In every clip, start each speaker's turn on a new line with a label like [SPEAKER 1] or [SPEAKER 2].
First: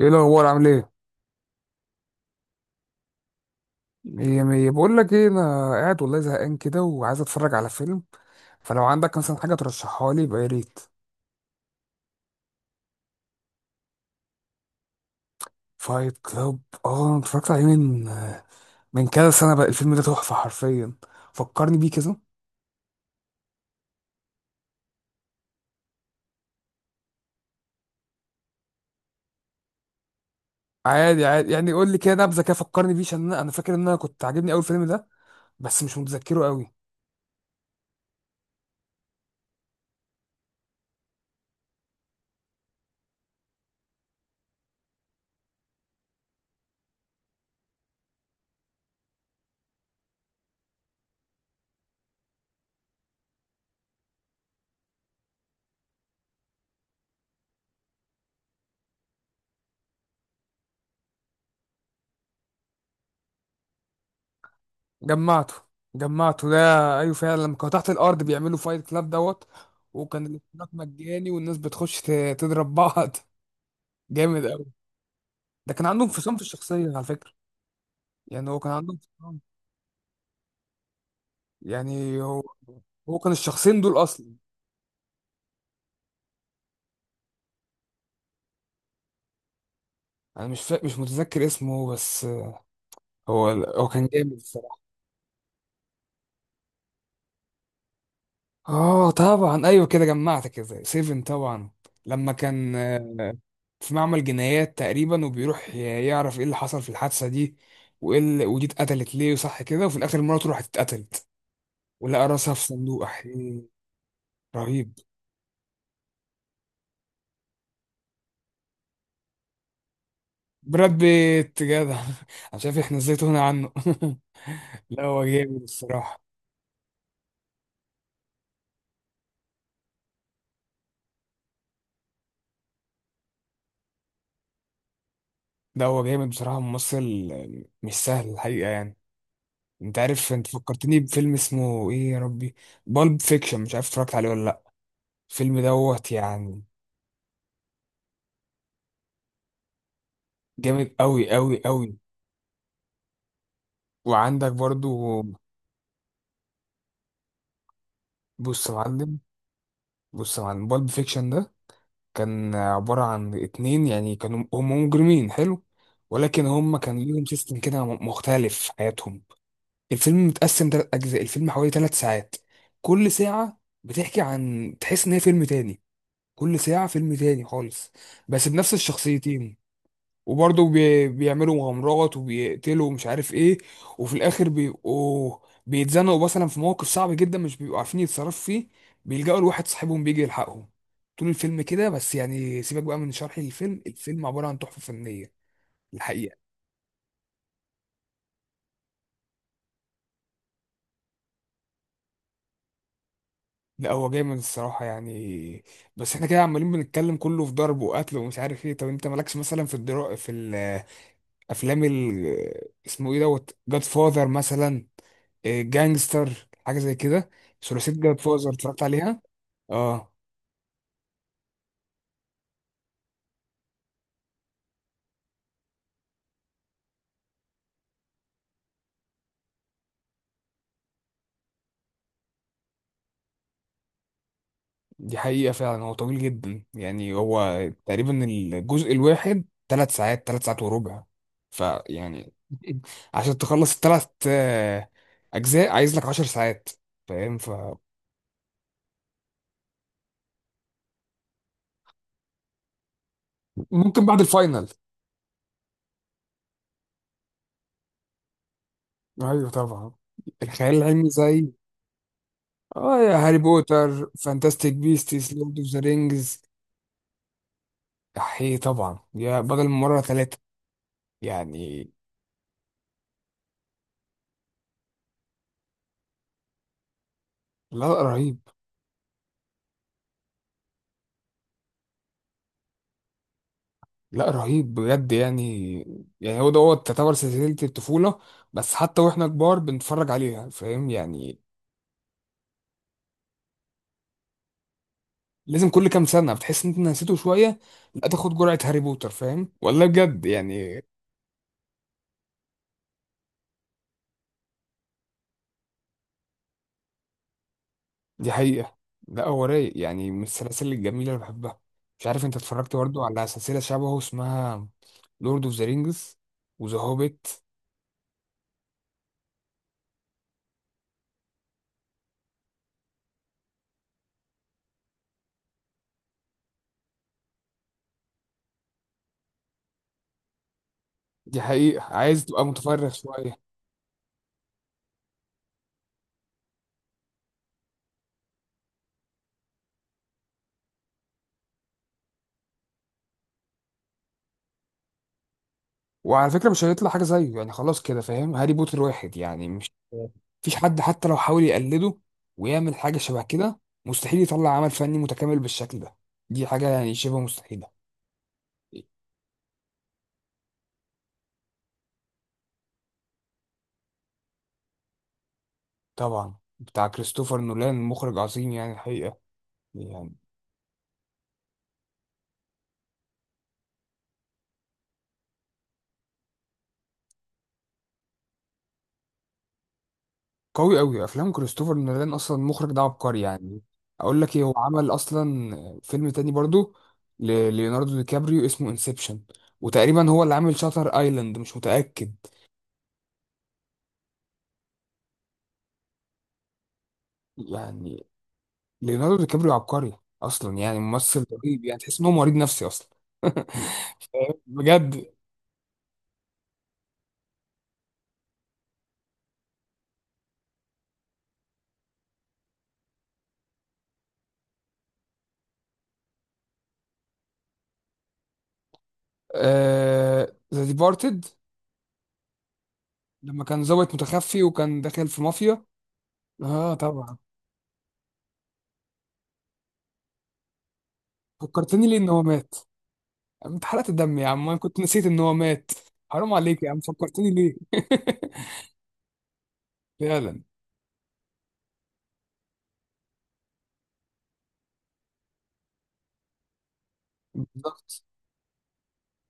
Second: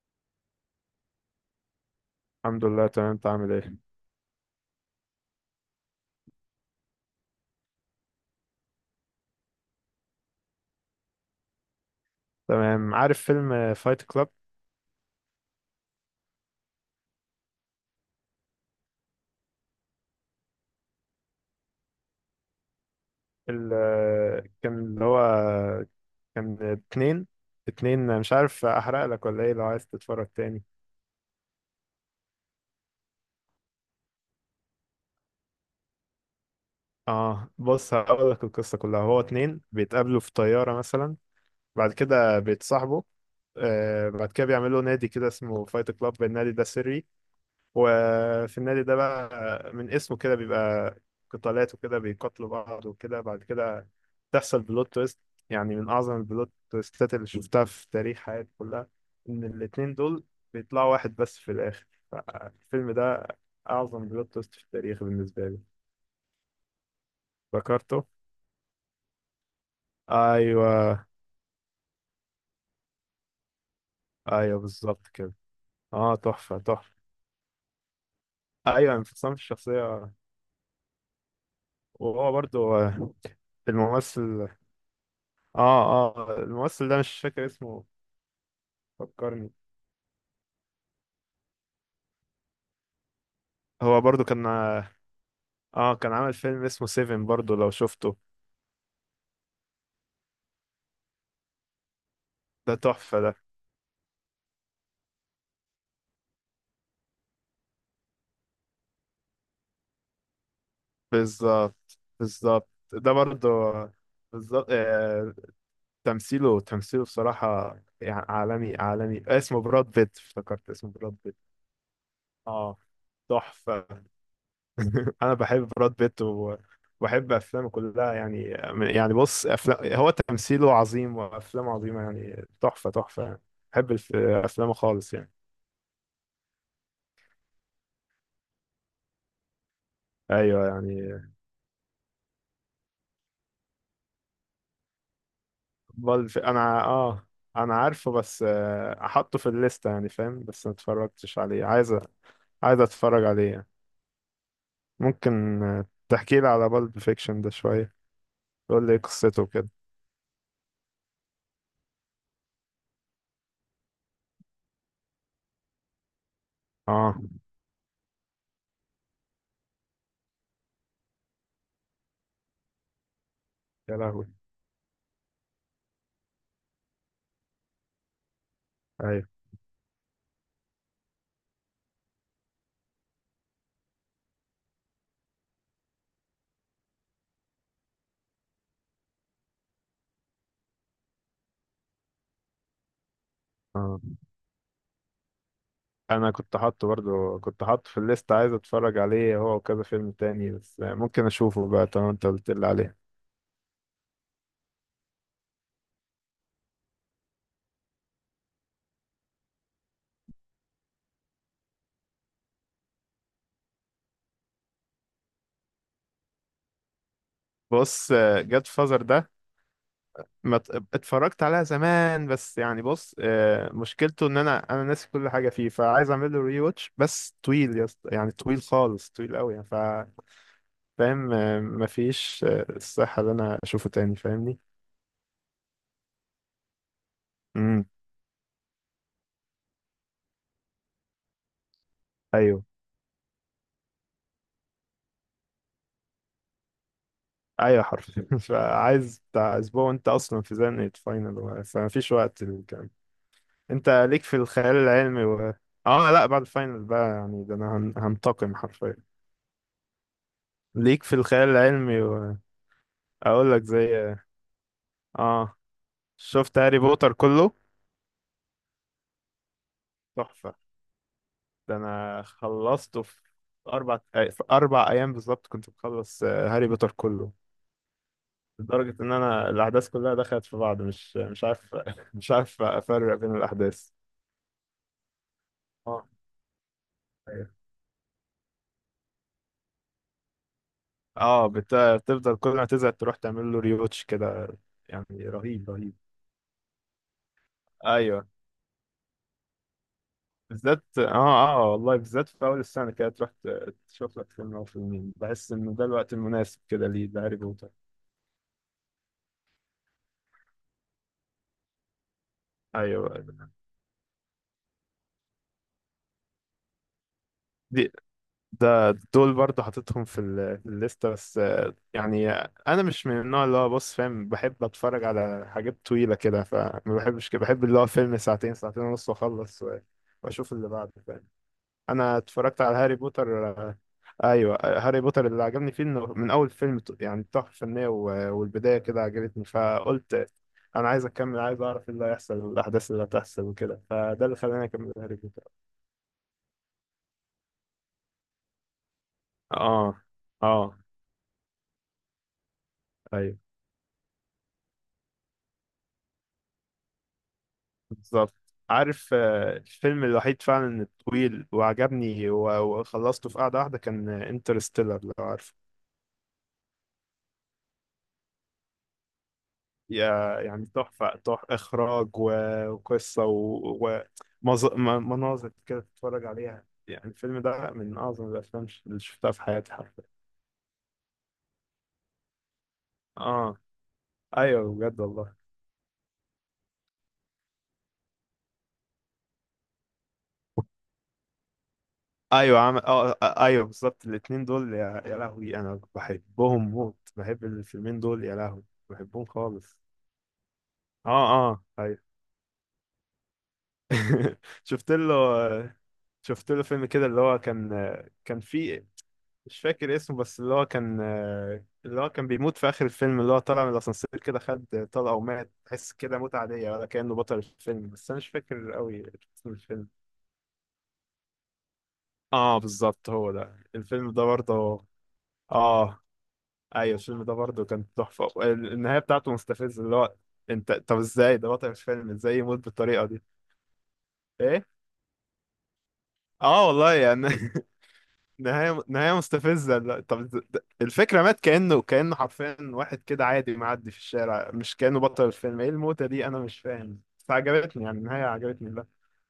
[SPEAKER 1] ايه الاخبار؟ عامل ايه؟
[SPEAKER 2] الحمد لله تمام، انت عامل ايه؟
[SPEAKER 1] مية مية. بقول لك ايه، انا قاعد والله زهقان كده وعايز اتفرج على فيلم. فلو عندك مثلا حاجه ترشحها لي يبقى يا ريت.
[SPEAKER 2] تمام، عارف فيلم فايت كلاب؟
[SPEAKER 1] فايت كلاب. اه، انا اتفرجت عليه من كذا سنه. بقى الفيلم ده تحفه حرفيا. فكرني بيه كده.
[SPEAKER 2] اللي كان اللي هو كان اتنين. اتنين، مش عارف احرق لك ولا ايه لو عايز تتفرج تاني.
[SPEAKER 1] عادي عادي، يعني قول لي كده نبذه كده، فكرني بيه عشان أنا فاكر ان انا كنت عاجبني اول فيلم ده. بس مش متذكره قوي.
[SPEAKER 2] اه، بص هقول لك القصة كلها. هو اتنين بيتقابلوا في طيارة مثلا، بعد كده بيتصاحبوا. آه بعد كده بيعملوا نادي كده اسمه فايت كلاب، النادي ده سري. وفي النادي ده بقى من اسمه كده بيبقى قتالات وكده، بيقاتلوا بعض وكده. بعد كده تحصل بلوت تويست، يعني من أعظم البلوت تويستات اللي شفتها في تاريخ حياتي كلها، إن الاتنين دول بيطلعوا واحد بس في الآخر. فالفيلم ده أعظم بلوت تويست في التاريخ بالنسبة
[SPEAKER 1] جمعته،
[SPEAKER 2] لي.
[SPEAKER 1] جمعته ده. ايوه، فعلا لما كانوا تحت
[SPEAKER 2] فكرته؟
[SPEAKER 1] الارض بيعملوا فايت كلاب دوت. وكان الاشتراك
[SPEAKER 2] أيوه.
[SPEAKER 1] مجاني والناس بتخش تضرب بعض. جامد
[SPEAKER 2] أيوه
[SPEAKER 1] قوي.
[SPEAKER 2] بالظبط كده.
[SPEAKER 1] ده كان عندهم
[SPEAKER 2] أه
[SPEAKER 1] انفصام في
[SPEAKER 2] تحفة
[SPEAKER 1] الشخصية
[SPEAKER 2] تحفة.
[SPEAKER 1] على فكرة. يعني هو كان عنده
[SPEAKER 2] أيوه انفصام
[SPEAKER 1] انفصام.
[SPEAKER 2] في الشخصية.
[SPEAKER 1] يعني
[SPEAKER 2] وهو
[SPEAKER 1] هو
[SPEAKER 2] برضو
[SPEAKER 1] هو كان الشخصين دول أصلا.
[SPEAKER 2] الممثل. اه الممثل ده مش فاكر اسمه، فكرني.
[SPEAKER 1] أنا مش متذكر اسمه بس. هو
[SPEAKER 2] هو
[SPEAKER 1] كان
[SPEAKER 2] برضو
[SPEAKER 1] جامد
[SPEAKER 2] كان.
[SPEAKER 1] الصراحة.
[SPEAKER 2] اه كان عامل فيلم اسمه سيفن برضو لو شفته.
[SPEAKER 1] آه طبعا، أيوه كده جمعت، كده سيفن طبعا. لما
[SPEAKER 2] ده
[SPEAKER 1] كان
[SPEAKER 2] تحفة ده.
[SPEAKER 1] في معمل جنايات تقريبا، وبيروح يعرف إيه اللي حصل في الحادثة دي. ودي اتقتلت ليه وصح كده، وفي الآخر مراته راحت اتقتلت.
[SPEAKER 2] بالظبط
[SPEAKER 1] ولقى راسها في
[SPEAKER 2] بالظبط،
[SPEAKER 1] صندوق.
[SPEAKER 2] ده برضو
[SPEAKER 1] أحيي،
[SPEAKER 2] بالظبط
[SPEAKER 1] رهيب.
[SPEAKER 2] تمثيله تمثيله بصراحة يعني عالمي عالمي. اسمه براد بيت، افتكرت اسمه
[SPEAKER 1] براد
[SPEAKER 2] براد بيت.
[SPEAKER 1] بيت جدع. انا
[SPEAKER 2] اه
[SPEAKER 1] شايف احنا ازاي تهنا عنه.
[SPEAKER 2] تحفة.
[SPEAKER 1] لا، هو
[SPEAKER 2] انا
[SPEAKER 1] جامد
[SPEAKER 2] بحب براد
[SPEAKER 1] الصراحه.
[SPEAKER 2] بيت وبحب افلامه كلها يعني. يعني بص افلام، هو تمثيله عظيم وافلامه عظيمة يعني تحفة تحفة يعني. بحب افلامه خالص يعني.
[SPEAKER 1] ده هو جامد بصراحه ممثل. مش سهل الحقيقه يعني. انت عارف، انت
[SPEAKER 2] ايوه
[SPEAKER 1] فكرتني
[SPEAKER 2] يعني.
[SPEAKER 1] بفيلم اسمه ايه يا ربي؟ بالب فيكشن، مش عارف اتفرجت عليه ولا لا. الفيلم دوت
[SPEAKER 2] بالف،
[SPEAKER 1] يعني.
[SPEAKER 2] انا اه انا عارفه بس احطه في الليسته يعني، فاهم؟ بس ما
[SPEAKER 1] جامد قوي
[SPEAKER 2] اتفرجتش
[SPEAKER 1] قوي
[SPEAKER 2] عليه، عايز
[SPEAKER 1] قوي.
[SPEAKER 2] عايز اتفرج عليه يعني.
[SPEAKER 1] وعندك برضو.
[SPEAKER 2] ممكن تحكي لي على بالب فيكشن ده شويه،
[SPEAKER 1] بص يا
[SPEAKER 2] تقول لي إيه
[SPEAKER 1] معلم.
[SPEAKER 2] قصته كده.
[SPEAKER 1] بص يا معلم، بالب فيكشن ده كان عباره عن اتنين، يعني كانوا هم مجرمين حلو. ولكن هم كان
[SPEAKER 2] اه
[SPEAKER 1] ليهم سيستم كده مختلف في حياتهم. الفيلم متقسم 3 أجزاء. الفيلم حوالي 3 ساعات. كل ساعة
[SPEAKER 2] يا
[SPEAKER 1] بتحكي،
[SPEAKER 2] لهوي.
[SPEAKER 1] عن تحس إن هي فيلم تاني. كل ساعة فيلم تاني خالص. بس بنفس
[SPEAKER 2] ايوه.
[SPEAKER 1] الشخصيتين. وبرضه بيعملوا مغامرات وبيقتلوا ومش عارف إيه. وفي الآخر بيبقوا بيتزنقوا مثلا في موقف صعب جدا، مش بيبقوا عارفين يتصرفوا فيه. بيلجأوا لواحد صاحبهم بيجي يلحقهم. طول الفيلم كده، بس يعني سيبك بقى من شرح الفيلم.
[SPEAKER 2] اه،
[SPEAKER 1] الفيلم عبارة عن تحفة فنية
[SPEAKER 2] انا
[SPEAKER 1] الحقيقة.
[SPEAKER 2] كنت حاطه برضو، كنت حاطه في الليسته، عايز اتفرج عليه هو وكذا فيلم تاني، بس ممكن اشوفه بقى طالما انت قلت لي عليه.
[SPEAKER 1] لا، هو جامد الصراحة يعني. بس احنا كده عمالين بنتكلم كله في ضرب وقتل ومش عارف ايه. طب انت مالكش مثلا في الافلام اسمه ايه دوت، جاد فاذر مثلا، جانجستر حاجة زي كده. ثلاثية
[SPEAKER 2] بص،
[SPEAKER 1] جاد فاذر
[SPEAKER 2] جاد
[SPEAKER 1] اتفرجت
[SPEAKER 2] فازر
[SPEAKER 1] عليها؟
[SPEAKER 2] ده
[SPEAKER 1] اه.
[SPEAKER 2] ما ت- اتفرجت عليها زمان، بس يعني بص مشكلته ان انا ناسي كل حاجه فيه، فعايز اعمل له ري واتش. بس طويل يا اسطى، يعني طويل خالص، طويل قوي يعني. ف فاهم مفيش الصحه ان انا اشوفه تاني، فاهمني؟
[SPEAKER 1] دي حقيقة، فعلا هو طويل جدا، يعني هو
[SPEAKER 2] امم
[SPEAKER 1] تقريبا الجزء الواحد 3 ساعات، 3 ساعات وربع. فيعني
[SPEAKER 2] ايوه.
[SPEAKER 1] عشان تخلص الـ3 اجزاء عايز لك 10 ساعات. فاهم، فممكن
[SPEAKER 2] ايوه حرفيا. فعايز بتاع اسبوع، وانت اصلا في زنقه فاينل فمفيش وقت للكلام. انت
[SPEAKER 1] بعد
[SPEAKER 2] ليك في
[SPEAKER 1] الفاينل.
[SPEAKER 2] الخيال العلمي و... اه لا بعد الفاينل بقى يعني، ده انا هنتقم حرفيا.
[SPEAKER 1] ايوه طبعا. الخيال
[SPEAKER 2] ليك
[SPEAKER 1] العلمي
[SPEAKER 2] في الخيال
[SPEAKER 1] زي
[SPEAKER 2] العلمي و...
[SPEAKER 1] اه يا هاري
[SPEAKER 2] اقول لك
[SPEAKER 1] بوتر،
[SPEAKER 2] زي.
[SPEAKER 1] فانتاستيك بيستس،
[SPEAKER 2] اه،
[SPEAKER 1] لورد اوف ذا رينجز.
[SPEAKER 2] شفت هاري بوتر كله.
[SPEAKER 1] احيه طبعا، يا بدل من مره ثلاثه
[SPEAKER 2] تحفة. ده
[SPEAKER 1] يعني.
[SPEAKER 2] انا خلصته في اربع في اربع ايام بالظبط، كنت مخلص هاري بوتر كله.
[SPEAKER 1] لا، رهيب.
[SPEAKER 2] لدرجة ان انا الاحداث كلها دخلت في بعض، مش عارف. مش عارف افرق بين الاحداث.
[SPEAKER 1] لا، رهيب بجد يعني.
[SPEAKER 2] اه.
[SPEAKER 1] يعني هو دوت تعتبر
[SPEAKER 2] أيوة.
[SPEAKER 1] سلسله الطفوله. بس حتى واحنا كبار بنتفرج عليها، فاهم يعني.
[SPEAKER 2] اه بتفضل كل ما تزهق تروح تعمل له ريوتش كده، يعني
[SPEAKER 1] لازم
[SPEAKER 2] رهيب
[SPEAKER 1] كل
[SPEAKER 2] رهيب.
[SPEAKER 1] كام سنه بتحس ان انت نسيته شويه. لا،
[SPEAKER 2] ايوه.
[SPEAKER 1] تاخد جرعه هاري بوتر، فاهم والله بجد يعني.
[SPEAKER 2] بالذات اه اه والله، بالذات في اول السنة كده تروح تشوف لك فيلم او فيلمين، بحس ان ده الوقت المناسب كده ليه ده هاري بوتر.
[SPEAKER 1] دي حقيقة. لا، هو رايق يعني، من السلاسل الجميلة اللي بحبها. مش عارف انت اتفرجت برضه
[SPEAKER 2] ايوه.
[SPEAKER 1] على سلسلة شبهه اسمها لورد اوف ذا رينجز وذا هوبيت؟
[SPEAKER 2] دي ده دول برضه حاططهم في الليستة، بس يعني انا مش من النوع اللي هو بص فاهم بحب اتفرج على حاجات طويلة كده، فما بحبش كده، بحب اللي هو فيلم ساعتين، ساعتين ونص واخلص واشوف اللي بعده فاهم.
[SPEAKER 1] دي حقيقة،
[SPEAKER 2] انا
[SPEAKER 1] عايز تبقى
[SPEAKER 2] اتفرجت على
[SPEAKER 1] متفرغ
[SPEAKER 2] هاري
[SPEAKER 1] شوية.
[SPEAKER 2] بوتر ايوه هاري بوتر اللي عجبني فيه انه من اول فيلم يعني تحفة فنية والبداية كده عجبتني، فقلت انا عايز اكمل، عايز اعرف ايه اللي هيحصل والاحداث اللي هتحصل وكده، فده اللي خلاني اكمل هاري بوتر.
[SPEAKER 1] وعلى فكرة مش هيطلع حاجة زيه يعني، خلاص كده فاهم، هاري بوتر واحد يعني، مش
[SPEAKER 2] اه.
[SPEAKER 1] مفيش
[SPEAKER 2] اه
[SPEAKER 1] حد حتى لو حاول يقلده ويعمل حاجة شبه كده، مستحيل يطلع عمل فني متكامل بالشكل ده. دي حاجة يعني شبه مستحيلة.
[SPEAKER 2] بالظبط. عارف الفيلم الوحيد فعلا الطويل وعجبني وخلصته في قعدة واحدة كان انترستيلر، لو عارف.
[SPEAKER 1] طبعا، بتاع كريستوفر نولان، مخرج عظيم يعني الحقيقة.
[SPEAKER 2] يعني تحفة تحفة، إخراج وقصة مناظر كده تتفرج عليها يعني، الفيلم ده من أعظم الأفلام اللي شفتها في حياتي حرفيا.
[SPEAKER 1] قوي قوي. افلام كريستوفر نولان اصلا، المخرج ده عبقري
[SPEAKER 2] آه.
[SPEAKER 1] يعني. اقول لك ايه، هو
[SPEAKER 2] أيوه
[SPEAKER 1] عمل
[SPEAKER 2] بجد والله.
[SPEAKER 1] اصلا فيلم تاني برضو لليوناردو دي كابريو اسمه انسبشن. وتقريبا هو اللي عامل شاتر ايلاند، مش متاكد.
[SPEAKER 2] ايوه ايوه بالظبط الاثنين دول يا... يا لهوي انا بحبهم موت، بحب الفيلمين
[SPEAKER 1] يعني
[SPEAKER 2] دول يا لهوي.
[SPEAKER 1] ليوناردو
[SPEAKER 2] بحبهم
[SPEAKER 1] دي كابريو
[SPEAKER 2] خالص.
[SPEAKER 1] عبقري اصلا، يعني
[SPEAKER 2] اه
[SPEAKER 1] ممثل
[SPEAKER 2] اه
[SPEAKER 1] رهيب، يعني تحس ان
[SPEAKER 2] ايوه.
[SPEAKER 1] هو مريض نفسي اصلا.
[SPEAKER 2] شفت
[SPEAKER 1] بجد.
[SPEAKER 2] له. شفت له فيلم كده اللي هو كان، كان فيه، مش فاكر اسمه، بس اللي هو كان، اللي هو كان بيموت في آخر الفيلم، اللي هو طلع من الأسانسير كده، خد طلقة ومات، تحس كده موت عادية ولا كأنه بطل الفيلم، بس أنا مش فاكر قوي اسم الفيلم.
[SPEAKER 1] آه، ذا ديبارتد.
[SPEAKER 2] اه بالظبط هو
[SPEAKER 1] لما كان
[SPEAKER 2] ده،
[SPEAKER 1] ظابط
[SPEAKER 2] الفيلم ده
[SPEAKER 1] متخفي وكان
[SPEAKER 2] برضه.
[SPEAKER 1] داخل في مافيا.
[SPEAKER 2] اه
[SPEAKER 1] اه
[SPEAKER 2] ايوه،
[SPEAKER 1] طبعا.
[SPEAKER 2] الفيلم ده برضه كان تحفة، النهاية بتاعته مستفزة، اللي هو انت طب ازاي ده بطل
[SPEAKER 1] فكرتني ليه ان
[SPEAKER 2] الفيلم
[SPEAKER 1] هو
[SPEAKER 2] ازاي
[SPEAKER 1] مات؟
[SPEAKER 2] يموت بالطريقة دي؟
[SPEAKER 1] انت حرقت الدم يا عم، انا
[SPEAKER 2] ايه.
[SPEAKER 1] كنت نسيت ان هو مات. حرام عليك
[SPEAKER 2] اه
[SPEAKER 1] يا عم،
[SPEAKER 2] والله يعني.
[SPEAKER 1] فكرتني ليه.
[SPEAKER 2] نهاية نهاية مستفزة. لا طب
[SPEAKER 1] فعلا،
[SPEAKER 2] الفكرة مات كأنه كأنه حرفيا واحد كده عادي معدي في الشارع، مش كأنه بطل الفيلم. ايه الموتة دي، انا مش فاهم. بس عجبتني يعني،
[SPEAKER 1] بالظبط.
[SPEAKER 2] النهاية عجبتني. لا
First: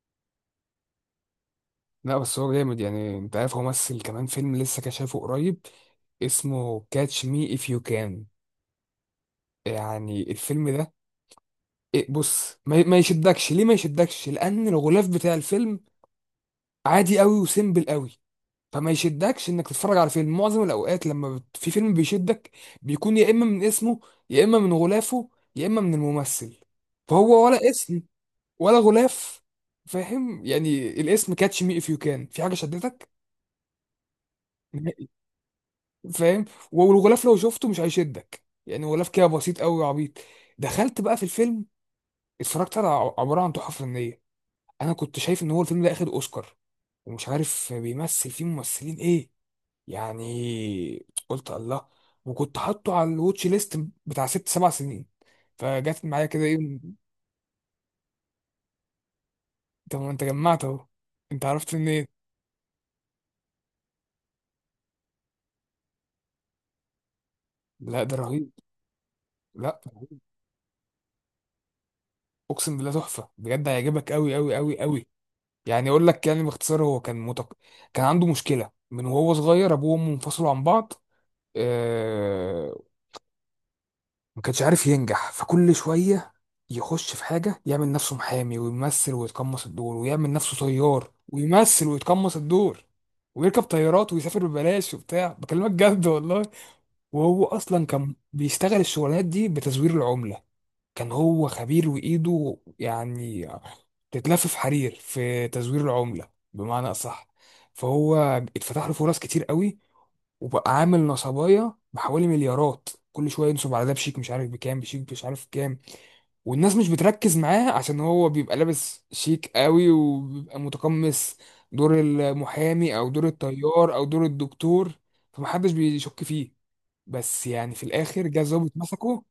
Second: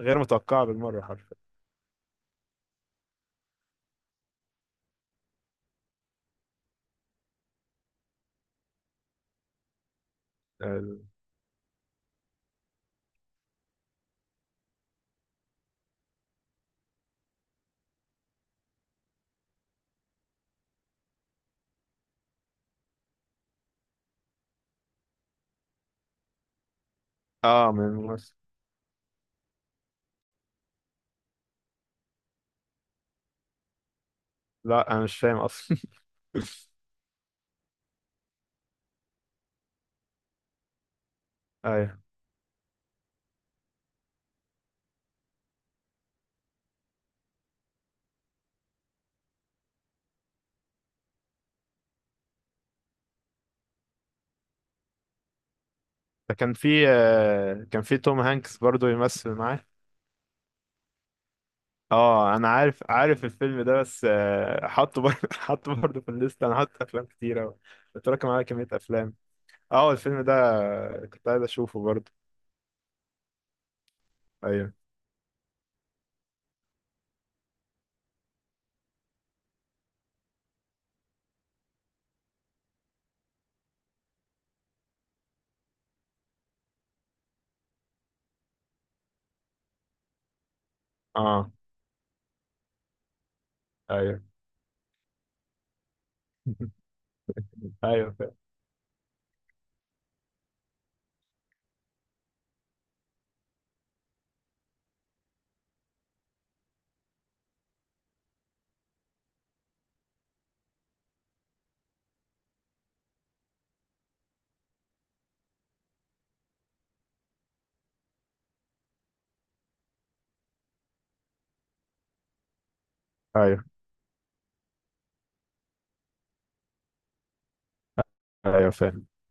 [SPEAKER 2] غير متوقعة بالمرة حرفيا.
[SPEAKER 1] لا، بس هو جامد يعني. انت عارف، هو مثل كمان فيلم لسه كشافه قريب اسمه كاتش مي اف يو كان. يعني الفيلم ده،
[SPEAKER 2] ال-
[SPEAKER 1] إيه، بص ما يشدكش ليه، ما يشدكش لان الغلاف بتاع الفيلم عادي قوي وسيمبل قوي. فما يشدكش انك تتفرج على فيلم. معظم الاوقات لما في فيلم بيشدك، بيكون يا اما من اسمه، يا اما من غلافه، يا اما من الممثل. فهو ولا
[SPEAKER 2] اه من
[SPEAKER 1] اسم
[SPEAKER 2] مصر.
[SPEAKER 1] ولا غلاف. فاهم يعني، الاسم كاتش مي اف يو كان في حاجه شدتك
[SPEAKER 2] لا انا
[SPEAKER 1] نهائي؟
[SPEAKER 2] مش فاهم اصلا.
[SPEAKER 1] فاهم. والغلاف لو شفته مش هيشدك، يعني غلاف كده بسيط قوي وعبيط. دخلت بقى في الفيلم،
[SPEAKER 2] ايوه
[SPEAKER 1] اتفرجت على عباره عن تحفه فنيه. انا كنت شايف ان هو الفيلم ده اخد اوسكار، ومش عارف بيمثل فيه ممثلين ايه. يعني قلت الله. وكنت حاطه على الواتش ليست بتاع 6 7 سنين، فجت معايا
[SPEAKER 2] ده
[SPEAKER 1] كده
[SPEAKER 2] كان
[SPEAKER 1] ايه.
[SPEAKER 2] في كان في توم هانكس برضو يمثل معاه.
[SPEAKER 1] طب ما انت جمعت اهو، انت عرفت منين؟
[SPEAKER 2] اه انا عارف، عارف الفيلم ده، بس حطه برضه حطه برضه في الليست، انا حاطط افلام كتيرة،
[SPEAKER 1] لا، ده
[SPEAKER 2] متراكم على
[SPEAKER 1] رهيب.
[SPEAKER 2] كمية افلام.
[SPEAKER 1] لا،
[SPEAKER 2] اه الفيلم ده كنت عايز اشوفه برضه.
[SPEAKER 1] اقسم بالله تحفه بجد، هيعجبك قوي قوي
[SPEAKER 2] ايوه.
[SPEAKER 1] قوي قوي. يعني اقول لك يعني باختصار، هو كان عنده مشكله من وهو صغير، ابوه وامه انفصلوا عن بعض. آه... ما كانش عارف ينجح، فكل شويه يخش في حاجه، يعمل نفسه محامي ويمثل ويتقمص الدور، ويعمل نفسه طيار
[SPEAKER 2] اه
[SPEAKER 1] ويمثل ويتقمص الدور، ويركب طيارات
[SPEAKER 2] ايوه.
[SPEAKER 1] ويسافر ببلاش وبتاع، بكلمك جد والله. وهو اصلا
[SPEAKER 2] ايوه
[SPEAKER 1] كان
[SPEAKER 2] فاهم.
[SPEAKER 1] بيشتغل الشغلانات دي بتزوير العمله. كان هو خبير، وإيده يعني تتلف في حرير، في تزوير العملة بمعنى أصح. فهو اتفتح له فرص كتير قوي، وبقى عامل نصبايا بحوالي مليارات، كل شويه ينصب على ده بشيك مش عارف بكام، بشيك مش عارف كام. والناس مش بتركز معاه عشان هو بيبقى لابس شيك قوي وبيبقى متقمص دور المحامي او دور
[SPEAKER 2] ايوه
[SPEAKER 1] الطيار او دور الدكتور. فمحدش بيشك فيه. بس يعني في الاخر جه
[SPEAKER 2] ايوه
[SPEAKER 1] ظابط
[SPEAKER 2] فاهم.
[SPEAKER 1] مسكه،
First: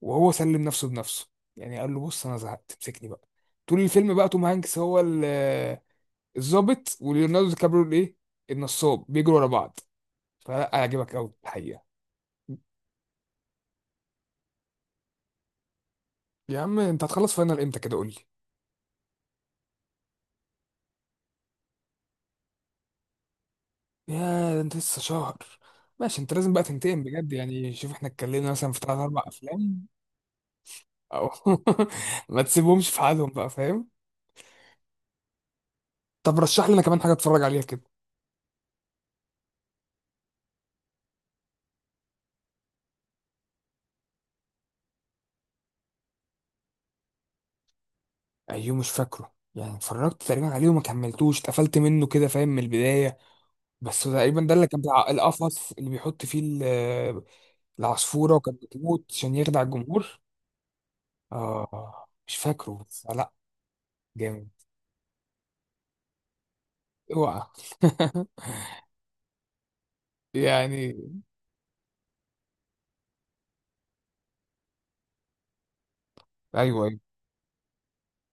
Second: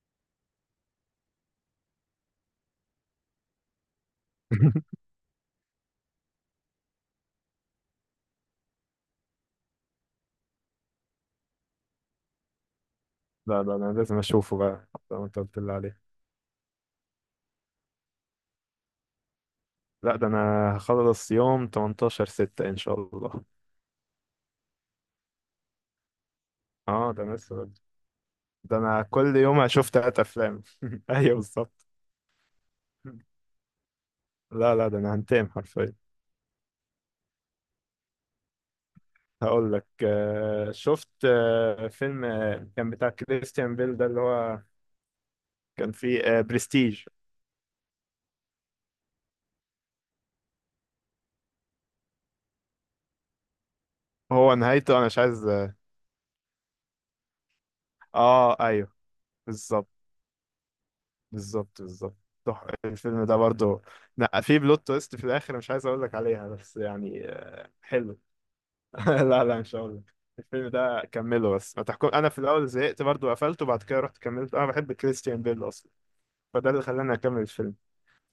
[SPEAKER 1] وهو سلم نفسه بنفسه. يعني قال له، بص انا زهقت امسكني بقى. طول الفيلم بقى توم هانكس هو الظابط، وليوناردو دي كابريو الايه النصاب، بيجروا ورا بعض. فلا هيعجبك قوي الحقيقه.
[SPEAKER 2] لا لا انا لازم اشوفه بقى زي ما انت قلت لي عليه.
[SPEAKER 1] يا عم انت هتخلص فاينل امتى كده، قول لي.
[SPEAKER 2] لا ده انا هخلص يوم 18 6 ان شاء الله.
[SPEAKER 1] يا، ده انت لسه شهر! ماشي، انت لازم بقى تنتقم
[SPEAKER 2] اه ده
[SPEAKER 1] بجد
[SPEAKER 2] انا لسه،
[SPEAKER 1] يعني، شوف احنا اتكلمنا مثلا
[SPEAKER 2] ده
[SPEAKER 1] في ثلاث
[SPEAKER 2] انا
[SPEAKER 1] اربع
[SPEAKER 2] كل يوم
[SPEAKER 1] افلام
[SPEAKER 2] هشوف تلات افلام.
[SPEAKER 1] او.
[SPEAKER 2] ايوه بالظبط.
[SPEAKER 1] ما تسيبهمش في حالهم بقى، فاهم.
[SPEAKER 2] لا لا ده انا هنتقم حرفيا.
[SPEAKER 1] طب رشح لنا كمان حاجه اتفرج عليها كده.
[SPEAKER 2] هقول لك شفت فيلم كان بتاع كريستيان بيل ده اللي هو كان فيه برستيج.
[SPEAKER 1] ايوه مش فاكره يعني، اتفرجت تقريبا عليه وما كملتوش، اتقفلت منه كده، فاهم، من البدايه. بس تقريبا ده
[SPEAKER 2] هو
[SPEAKER 1] اللي كان
[SPEAKER 2] نهايته انا
[SPEAKER 1] بتاع
[SPEAKER 2] مش عايز
[SPEAKER 1] القفص
[SPEAKER 2] اه
[SPEAKER 1] اللي بيحط فيه العصفورة، وكانت
[SPEAKER 2] ايوه
[SPEAKER 1] بتموت عشان يخدع
[SPEAKER 2] بالظبط
[SPEAKER 1] الجمهور.
[SPEAKER 2] بالظبط
[SPEAKER 1] اه
[SPEAKER 2] بالظبط.
[SPEAKER 1] مش فاكره بس،
[SPEAKER 2] الفيلم
[SPEAKER 1] لا
[SPEAKER 2] ده برضو لا
[SPEAKER 1] جامد.
[SPEAKER 2] في بلوت تويست في الاخر مش عايز اقول لك عليها، بس يعني
[SPEAKER 1] اوعى!
[SPEAKER 2] حلو. لا لا مش هقول لك. الفيلم
[SPEAKER 1] يعني.
[SPEAKER 2] ده كمله بس، ما تحكم، انا في الاول زهقت برضو قفلته، بعد كده رحت كملت، انا بحب كريستيان بيل اصلا، فده اللي
[SPEAKER 1] ايوه، ايوه.
[SPEAKER 2] خلاني اكمل الفيلم.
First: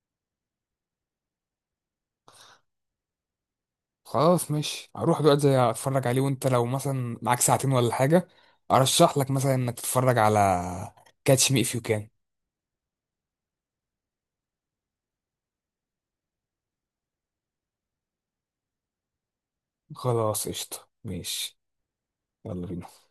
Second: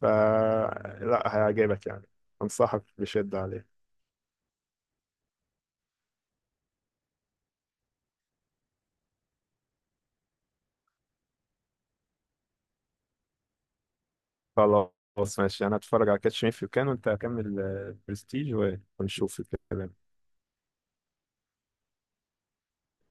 [SPEAKER 2] ف لا هيعجبك يعني، انصحك بشدة عليه.
[SPEAKER 1] خلاص ماشي، هروح دلوقتي زي اتفرج عليه. وانت لو مثلا معاك ساعتين ولا حاجة، ارشح لك مثلا انك تتفرج على كاتش مي اف يو كان.
[SPEAKER 2] خلاص ماشي، انا اتفرج على كاتش مي إف يو كان وانت كمل برستيج، ونشوف الكلام.
[SPEAKER 1] خلاص قشطة ماشي. يلا بينا.